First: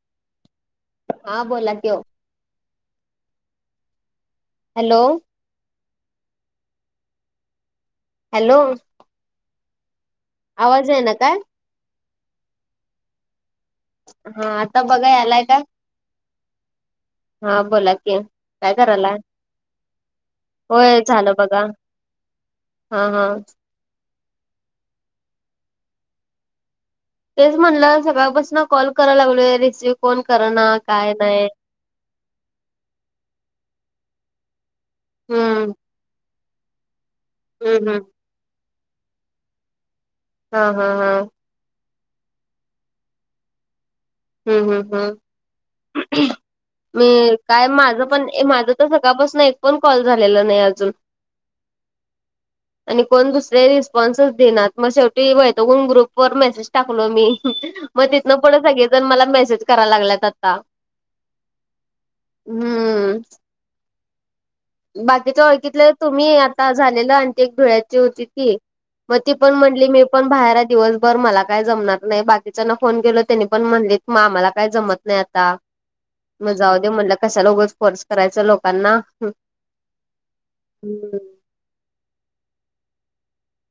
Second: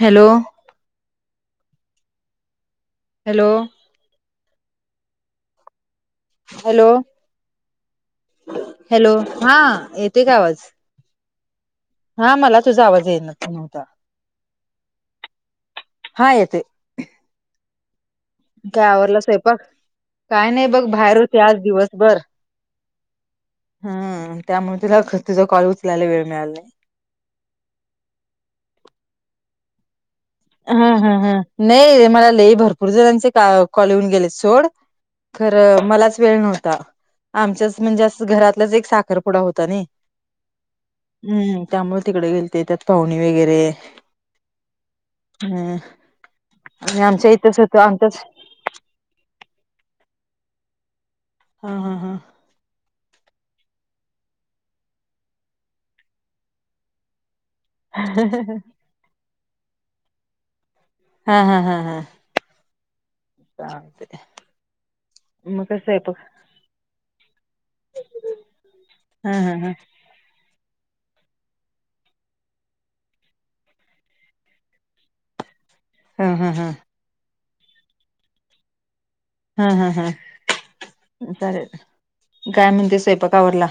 Hello! हा बोला की ओ. Hello! Hello! Hello! Hello! Hello हा. येते का आवाज आहे ना काय. हा मला तुझा आवाज ये न नव्हता. हा आता बघा आलाय का हा येते हा बोला क काय आववरडलं स्वयंपाक काय नाही बघ होय बाहेर झालं होते बघा आज दिवसभर. हा हा. हम त्यामुळे तुला तुझ कॉल उचलायला वेळ मिळाला नाही. तेच म्हटलं सकाळपासून कॉल कराय लागलोय रिसीव फोन करणा हा हा हा नाही रे मला लई भरपूर जणांचे कॉल येऊन गेले सोड. हम्म खरं मलाच वेळ नव्हता आमचच हम्म हम्म म्हणजे घरात आपच एक साखरपुडा होता ना हा हा हा. हम्म त्यामुळे तिकडे गेलते त्यात पाहुणी वगैरे. हम्म हम् हम्म हम् आणि आमच्या मी इथंच काय होत माझ आमच्याच पण माझ तर सकाळपासून एक फण कॉल झालेला नाही अजून हा हा हा. [inaudible] आणि कोण दुसर्या रिस्पॉन्च देेत मग शेवटी वन ग्रुपवर मेसेज टाकलो मी. मग तिथनं पुढं सगळेजण मला मेसेज कराला लागल्यात आता. हा हा हा हा. हम्म. का ते. बाकीच्या ओळखीतलं तुम्ही आता झालेलं आणि ती एक धुळ्याची होती ती. मग हा ती पण हा हा म्हणली मी. पण बाहेर दिवसभर मला काय जमणार नाही बाकीच्यांना फोन केल त्यांनी पण म्हणले मा मला काय जमत नाही. नाही आता हा हा हा मजाऊ दे म्हणलं कशाला उगंच कोर्स करायचं लोकांना. हा हा हा. हम्. चा काय म्हणते स्वयंपाक आवरला.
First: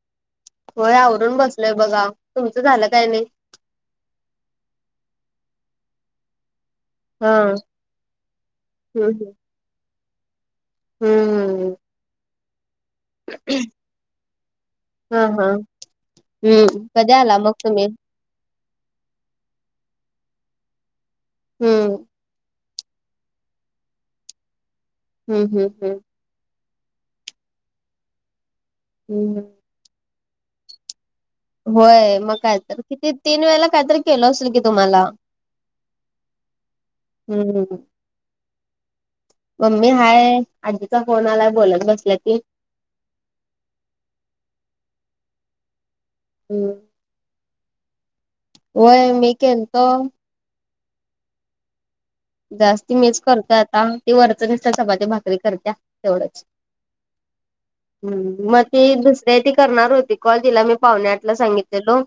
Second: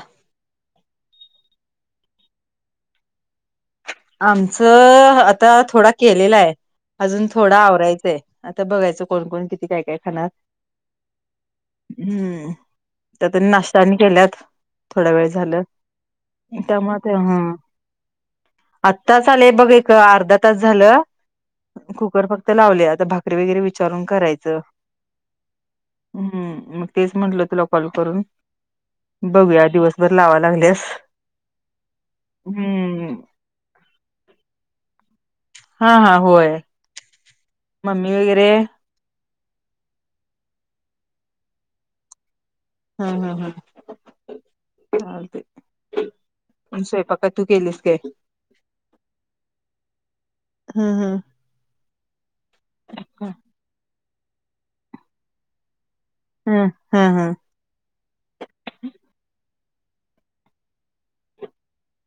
होय आवरून बसलोय बघा तुमचं झालं काय नाही. आमचं आता थोडा केलेला आहे. अजून हा थोडं आवरायचंय आता बघायचं हम्म कोणकण किती काय काय खाणार? हम्म हम्म हम्म. त्या त्यांनी नाश्तानी केल्यात थोड्या हा वेळ हा झालं हम्म त्यामुळे कधी ते ह आला मग तुम्ही आत्ता चालेय बघ का अर्धा तास झालं हम्म कुकर फक्त. तर लावले आता भाकरी वगैरे विचारून करायचं. हम् हम् हम्. ह् मग तेच म्हंटलं तुला कॉल करून हम्म बघूया दिवस. बर लावं लागलीस. होय मग कायत किती तीन वेळेला काहीतरी केलं असेल कि तुम्हाला हा हा होय हम्म मम्मी वगैरे मम्मी हाय आजीचा फोन आलाय बोलत बसल्या की. हा हा हा चा ते हम्. स्वपकाच केलीस काय? होय मी केल तो. हा हा. जास्त मीच करतो आता ती वरच नुसत चपाती भाकरी करत्या हम हा हा. हम् मग ती दुसऱ्या ती करणार होती कॉल तिला मी पाहुणे आठला सांगितलेलो.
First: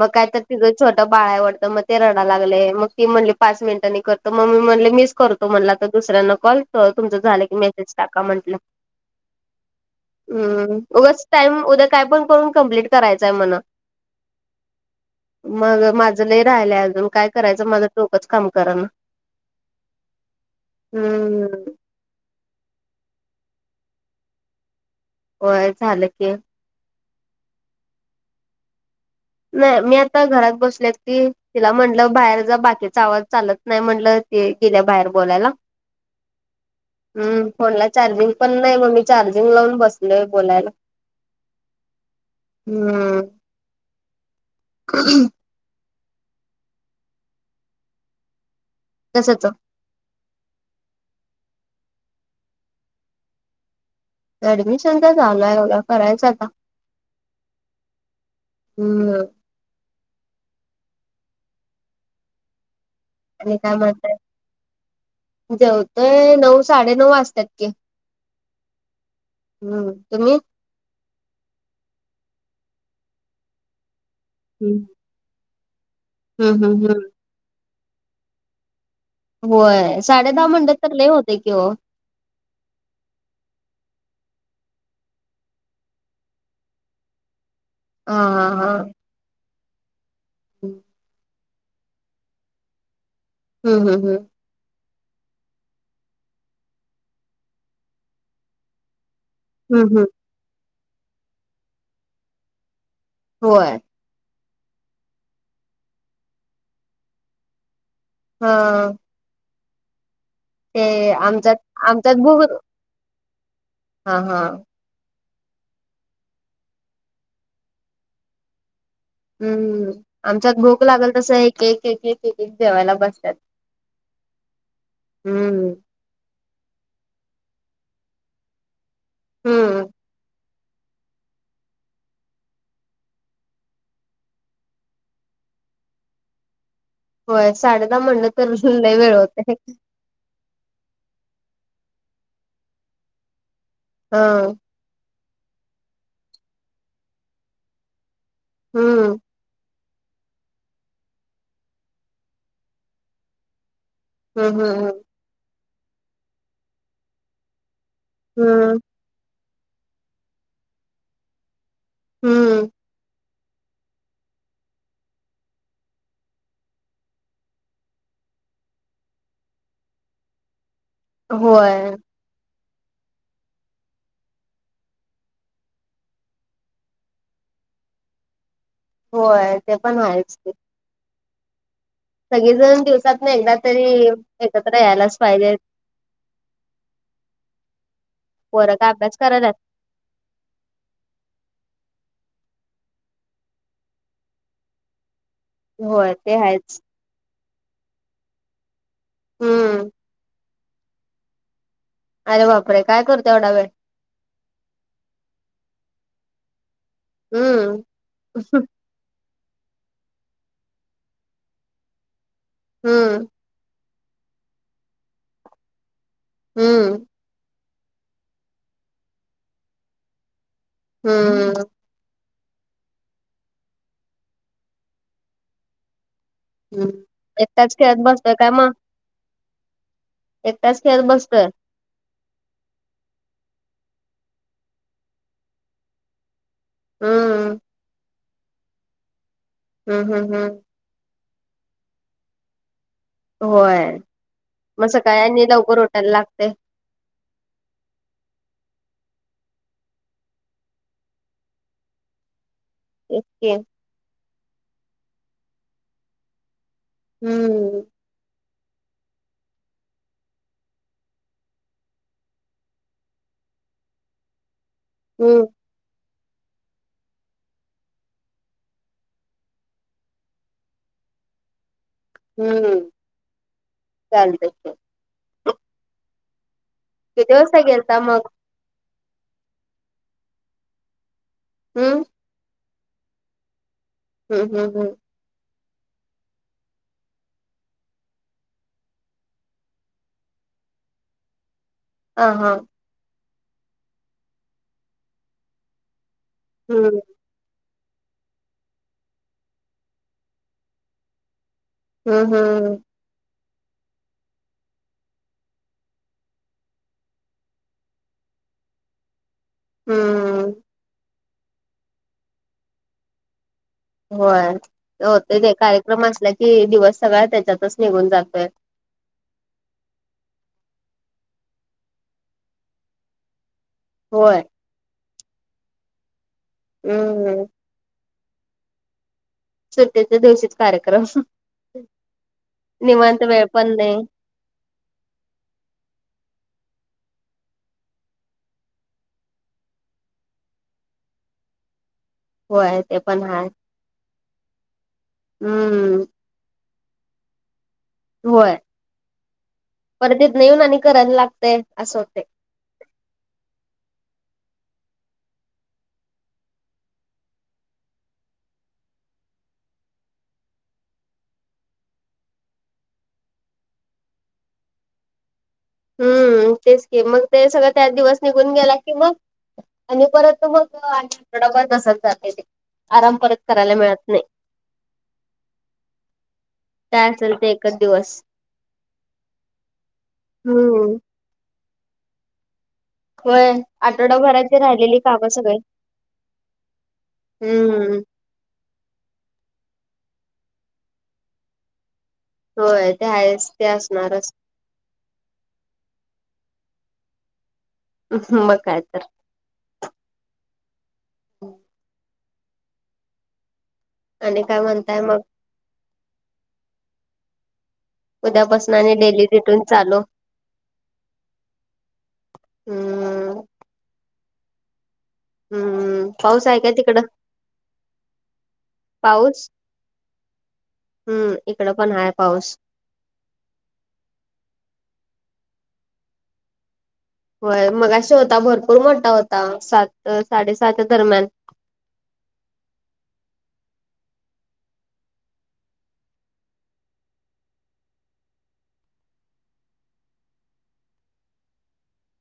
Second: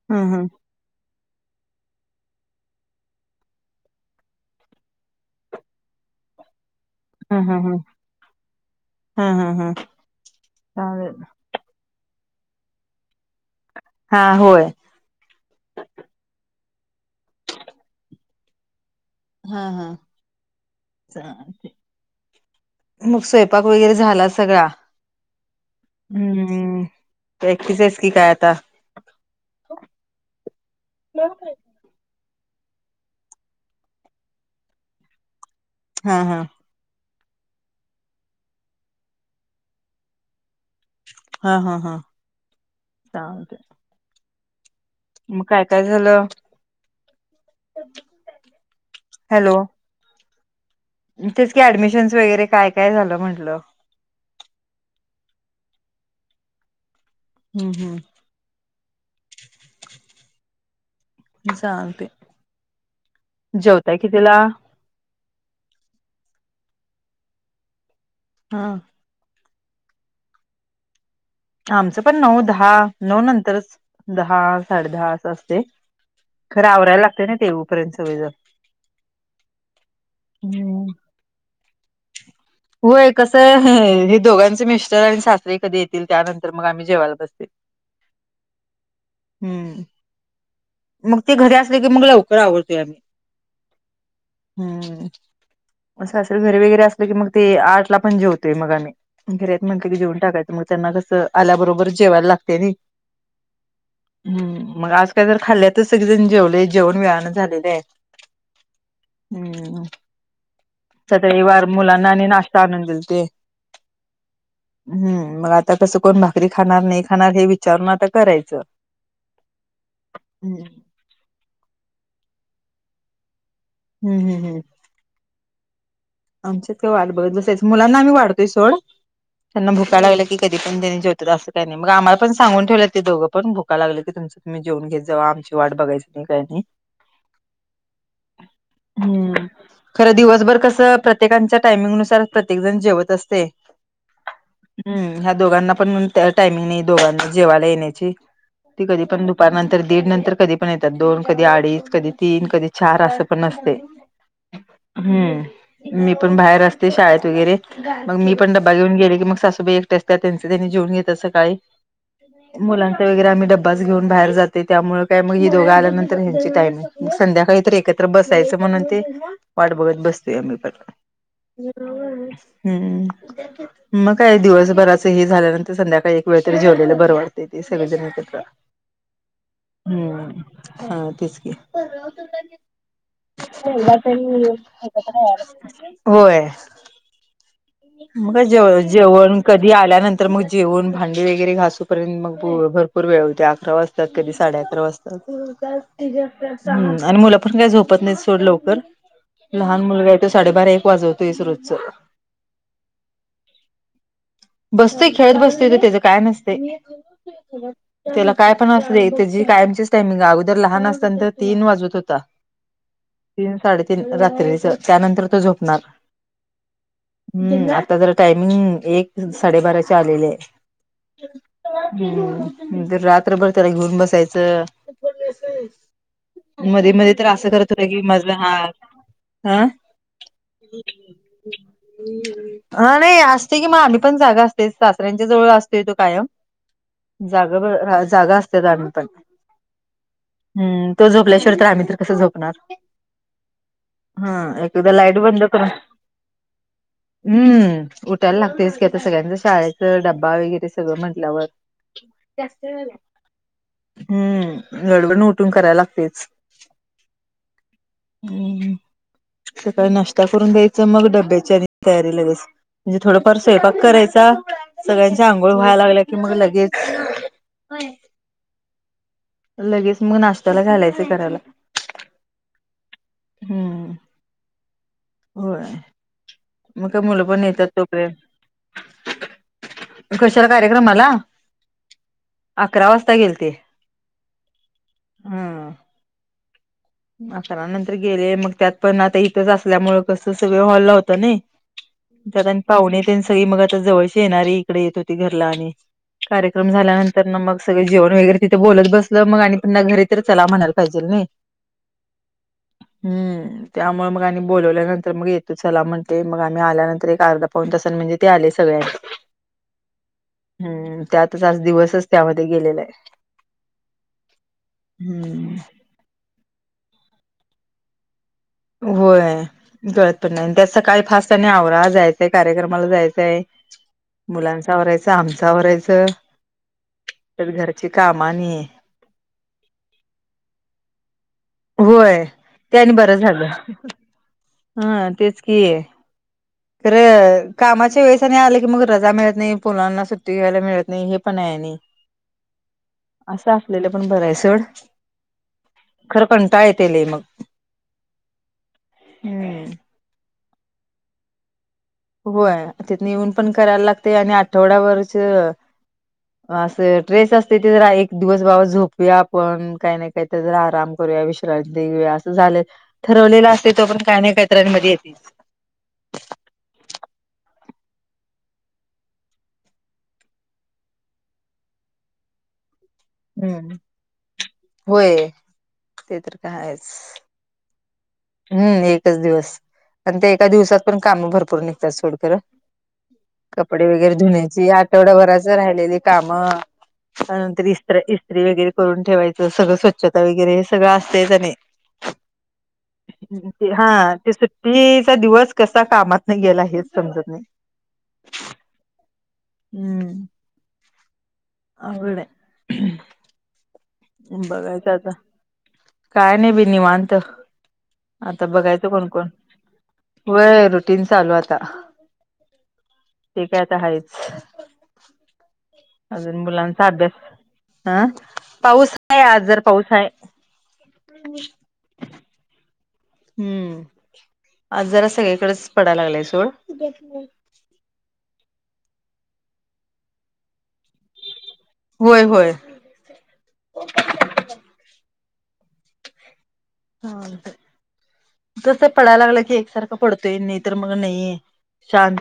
मग काय तर हम् तिझं छोटं बाळ आवडतं मग ते रडा लागले मग ती म्हणली पाच मिनिटांनी करत तर मम्मी म्हणले मिस करतो म्हणला तर दुसऱ्यांना कॉल तुमचं झालं हम् हम् हम् की हम् मेसेज टाका म्हटलं. हम् हम् हम् हम्म चालेल उगच टाइम उद्या काय पण करून कम्प्लीट करायचय मणा हा होय. मग माझं ल राहिलंय अजून काय करायचं माझं तोकच काम करा ना. हा हा. हम्म मग स्वयंपाक वगैरे झाला सगळा होय झालं की हम्म एक्टिसाइज की काय आता. नाही मी आता घरात बसलेत की हा तिला म्हटलं बाहेर जा बाकी. आवाज चालत नाही म्हटलं ते गेल्या बाहेर बोलायला. हा हा. हम् फोनला चार्जिंग पण नाही मग मी चार्जिंग लावून बसलोय बोलायला. हा हा हा. हम्. मग काय काय झालं. कसच. हॅलो तेच का ऍडमिशन्स वगैरे काय काय झालं म्हटलं. ऍडमिशन तर झालय बघा करायच आता. हम्म हम्. हम्म. चालते आणि काय म्हणतय जेवतोय नऊ साडे नऊ वाजतात. हा हम्म तुम्ही आमचं पण नऊ दहा नऊ नंतरच दहा हम्म साडे दहा असं असते. हम्म खरं हम्म आवरायला हम्म लागते ना तेऊपर्यंत सवय जर होय साडे दहा म्हणटे तर ल होते कि, होय कस आहे हे दोघांचे मिस्टर आणि शासरीे कधी येतील. त्यानंतर मग आम्ही जेवायला बसते ह हा हा हम्म हम्म मग ते घरी असले की मग लवकर आवडतोय आम्ही हम् हम हम हम्म असं असल घर वगैरे असल की मग ते आठला पण जेवतोय मग आम्ही घरेत म्हणते की हम्म हम्म जेऊन टाकायचं मग त्यांना कसं आल्याबरोबर जेवायला लागते नाही. होय हम्म मग आज काल तर खाल्ल्यातच सगळे जण जेवले जेवण वेयाानं झालेलं आहे. हा हम्म ते आमच्यात सतळीवार मुलांना आमच्यात आणि भूक नाश्ता आणून दिल ते हा हा हम्म मग आता कसं कोण भाकरी खाणार नाही खाणार हे विचारून आता करायचं. हम्म आमचा हम्म भोक लागल तस एक एक एक एक एक जवायला बसतात. हम् हम् हम हम्म आमच्यात वाट बघत बसेच मुलांना आम्ही वाढतोय सोड त्यांना हम्म भुकायला लागला क कधी पणनी जेवतात असं का नाही मगम्हाला पण सांून ठेवलं ते दोघं पण भुका लागलं क तुम तुम्ही जेवून घेत जा आमची वाट बघायं नाही काही नाही. होय साडे दहा म्हणलं तर जुलाई वेळ हम्म होते. खरं दिवसभर कसं प्रत्येकांच्या टायमिंगनुसार प्रत्येक जण जेवत असते. हा हम् ह्या दोघांना पण टायमिंग नाही दोघांना जेवायला येण्याची ठीक हम्म पण दुपार तर दीड नंतर कधी पण येतात दोन कधी अडीच कधी तीन कधी चार असं पणसते. हम् हम हम. हम्म मी पण बाहेर असते शाळेत वगैरे मग मी पण डब्बा हम्म घेऊन गेले की मग सासूबाई स मु [inaudible] हम्म अभ घेन बाहेर जात त्यामुळे काय मग ही दोघं आल्यानंतर ह्यांची टाइमिंग संध्याकाळी तर एकच बसायच म्हणून ते वाट बघत बसतोय आम्ही परत होय हम्म मग काय दिवसभराचं हे झाल्यानंतर संध्याकाळी एक वेळ तरी जेवलेलं बरं वाटते. सर्वजन एकत होय ते पण आहेच हम्म की हा तेच क सगळेजण दिवसात ना एकदा तरी एकत्र यायलाच पाहिजे. होय मग जे पोरं का अभ्यास जेवण करायल्यात कधी आल्यानंतर तर मग जेवून भांडी वगैरे घासूपर्यंत मग भरपूर वेळ होते अकरा वाजतात कधी साडे अकरा वाजताात. जास्ती होय ते जास्त आहेच आणि मुलं पण काही झोपत नाही सथोडं लवकर लहान हम्म मुलगा आहे तो साडेबारा एक वाजवतोयस रोजच अरे वापरे काय करतो एवढा वेळ बसतोय खेळत बसतोय तर त्याचं काय नसते हम्म त्याला काय पण अस रे त्याचीी कायमचीच टाइमिंग आहे अगोदर लहान असताना तर तीन वाजत होता. हम्म तीन साडेतीीन रात्रीच त्यानंतर तो झोपणार. हम्म हम्म आता जरा टायमिंग एक साडेबाराच्या आलेलेय हम्म हम्म ज रात्रभर त्याला घेऊन बसायचं हम्म मध्ये मध्ये तर असं करत एकटाच होते की खेळत बसतोय मजाला काय हा मग हं एकटाच खेळत बसतोय हा नाही असते कि म आम्ही पण जागा असतय सासऱ्यांच्या जवळ असतोय तो कायम हम्म जागा बर जागा असतेत आम्ही पण हम् हम हम हम् तो झोपल्याशिवाय तर आम्ही तर कसं झोपणार? होय हा म एकदा लाईट सकाळ बंद आणि करून लवकर उठायला लागतय हम्म उठायला लागतयच की आता सगळ्यांच शाळेच डब्बा वगैरे सगळं म्हटल्यावर जास्त झा ए के हम्म गडबडीनं उठून करायला लागतयच हम्म हम्म सकाळी नाश्ता करून द्यायचं मग डबे तयारी लगेच म्हणजे थोडफार स्वयंपाक करायचा सगळ्यांच्या हम्म आंघोळ व्हाय लागल्या की मग लगेच लगेच मग नाश्त्याला घालायचं करायला‌ हम्म हम्म चालतय [unintelligible] होय मग काय मुलं किती पण वाजता येतात गेलता तोपर्यंत मग कशाला कार्यक्रमला? हम् अकरा वाजता गेलते हम् हम् हम हं अकरा नंतर गेले मग त्यात पण आता इथंच असल्यामुळे कस सगळ हॉलला होतंनय हा त्याता हा आणि पाहुणेे ते सगळी मग आता जवळची येणारी इकडे येत होती घरला आणि कार्यक्रम हम्म झाल्यानंतर तर ना मग सगळ जेवण वगैरे तिथे बोलत बसलो मग आणि त्यांना घरी तर चला म्हणायला पाहिजेल नय हम् हम् हम्म त्यामुळे मग आम्ही बोलवल्यानंतर मग येतो चला म्हणते मग आम्ही आल्यानंतर एक अर्धापाऊन तासानं म्हणजे ते आले सगळ्या हम्म हम्म त्यातच आज दिवसच त्यामध्ये गेलेलाय. होय होत ते हम्म कार्यक्रम असला की दिवस सगळा त्याच्यातच निघून जातोय होय कळत पण नाय त्यात सकाळी फास्ट त्यांनी आवरा जायचाय कार्यक्रमाला जायचंय होय मुलांचा आवरायचं आमचा आवरायचं हम्म तर घरची कामानी सुटीच्या दिवशीच कार्यक्रम होय ते आणि बरं निवांत वेळ झालं पण नाही हा तेच कि खरं कामाच्या वेळेस नाही आलं की मग रजा मिळत नाही पोरांना सुट्टी घ्यायला मिळत नाही हे पण आहे. होय ते पण हाय असं असलेलं पण बरंय सोड हम्म खरं कंटाळा येतय लय मग होय हम्म परत तितनं येऊन आणि करायला लागतय असं होतय होय तिथंन येऊन पण करायला लागतय आणि आठवड्याभरचं असं ट्रेस असते ते जरा एक दिवस बाबा झोपूया आपण काही नाही. काहीतरी जरा आराम करूया विश्रांती घेऊया असं झालं ठरवलेल असतेय. तो पर्यंत काय नाही काहीतऱमध्ये आणि येतय. हम्म. तेच की. मग ते सगळं त्यात दिवस निघून गेला की मग- आणि परत मग आ आठवडाभर तसाच जातोय. ते आराम परत करायला हम्म मिळत नाही. होय. ते तर काय आहेच. काय असेल ते एकच दिवस. हम्म एकच दिवस. आणि ते एका दिवसात हम्म पण काम भरपूर निघतात. सोडकरं- होय. कपडे वगैरे आठवडाभराची धुण्याची. राहिलेली कामं आठवडाभराचं सगळे राहिलेली काम- त्यानंतर हम्म इस्त्र इस्त्री वगैरे करून ठेवायचं. सगळं स्वच्छता वगैरे हे सगळ असंतय का नाही? होय. तेआहे. हा. ते सुट्टीचा दिवस कसा कामातन गेला हेच समजत नाही. हं. मग काय तर. हम्म. हो आंघोळ नाही. आणि काय बघायचं म्हणताय आता. मग काय नाही बी निवांत. उद्यापासन आणि डेली रुटीन चालू. व्हय रुटीन चालू आता. हम्म ते तर आता आहेच. हम्म अजून पाऊस आहे का मुलांचा तिकडं अभ्यास. हं? पाऊस आहे आज जर पाऊस आहे. हम्म. इकड पण हाय पाऊस. हम्म. आज जरा सगळीकडेच पडायला लागलाय सोड. व्हय. मगाशी होता भरपूर मोठा होता. सात साडेसहाच्या दरम्यान. होय होय. हां. कसं पडायला लागलाय की एकसारखं पडतोय नाही तर मग नाही.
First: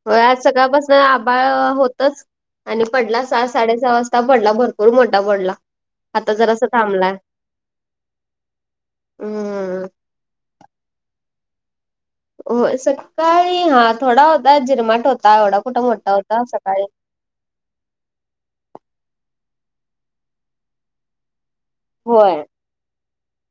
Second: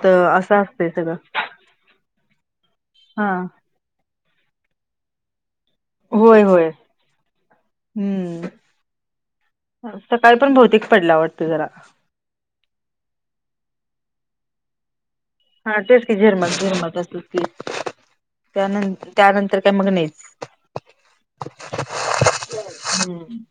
होय, आज सकाळपासन आभाळ होतच आणि पडला हा सहा साडे सहा वाजता. ता पडला. भरपूर मोठा पडला. आता होय जरासं होय थांबलाय. हम्म हम्म. सकाळी पण बहुतेक पडला वाटत जरा. हो. सकाळी हा थोडा होता. झिरमाट होता एवढा कुठं मोठा होता सकाळी. त्यान त्यानंतर काय मग नाहीच. होय. हम्म.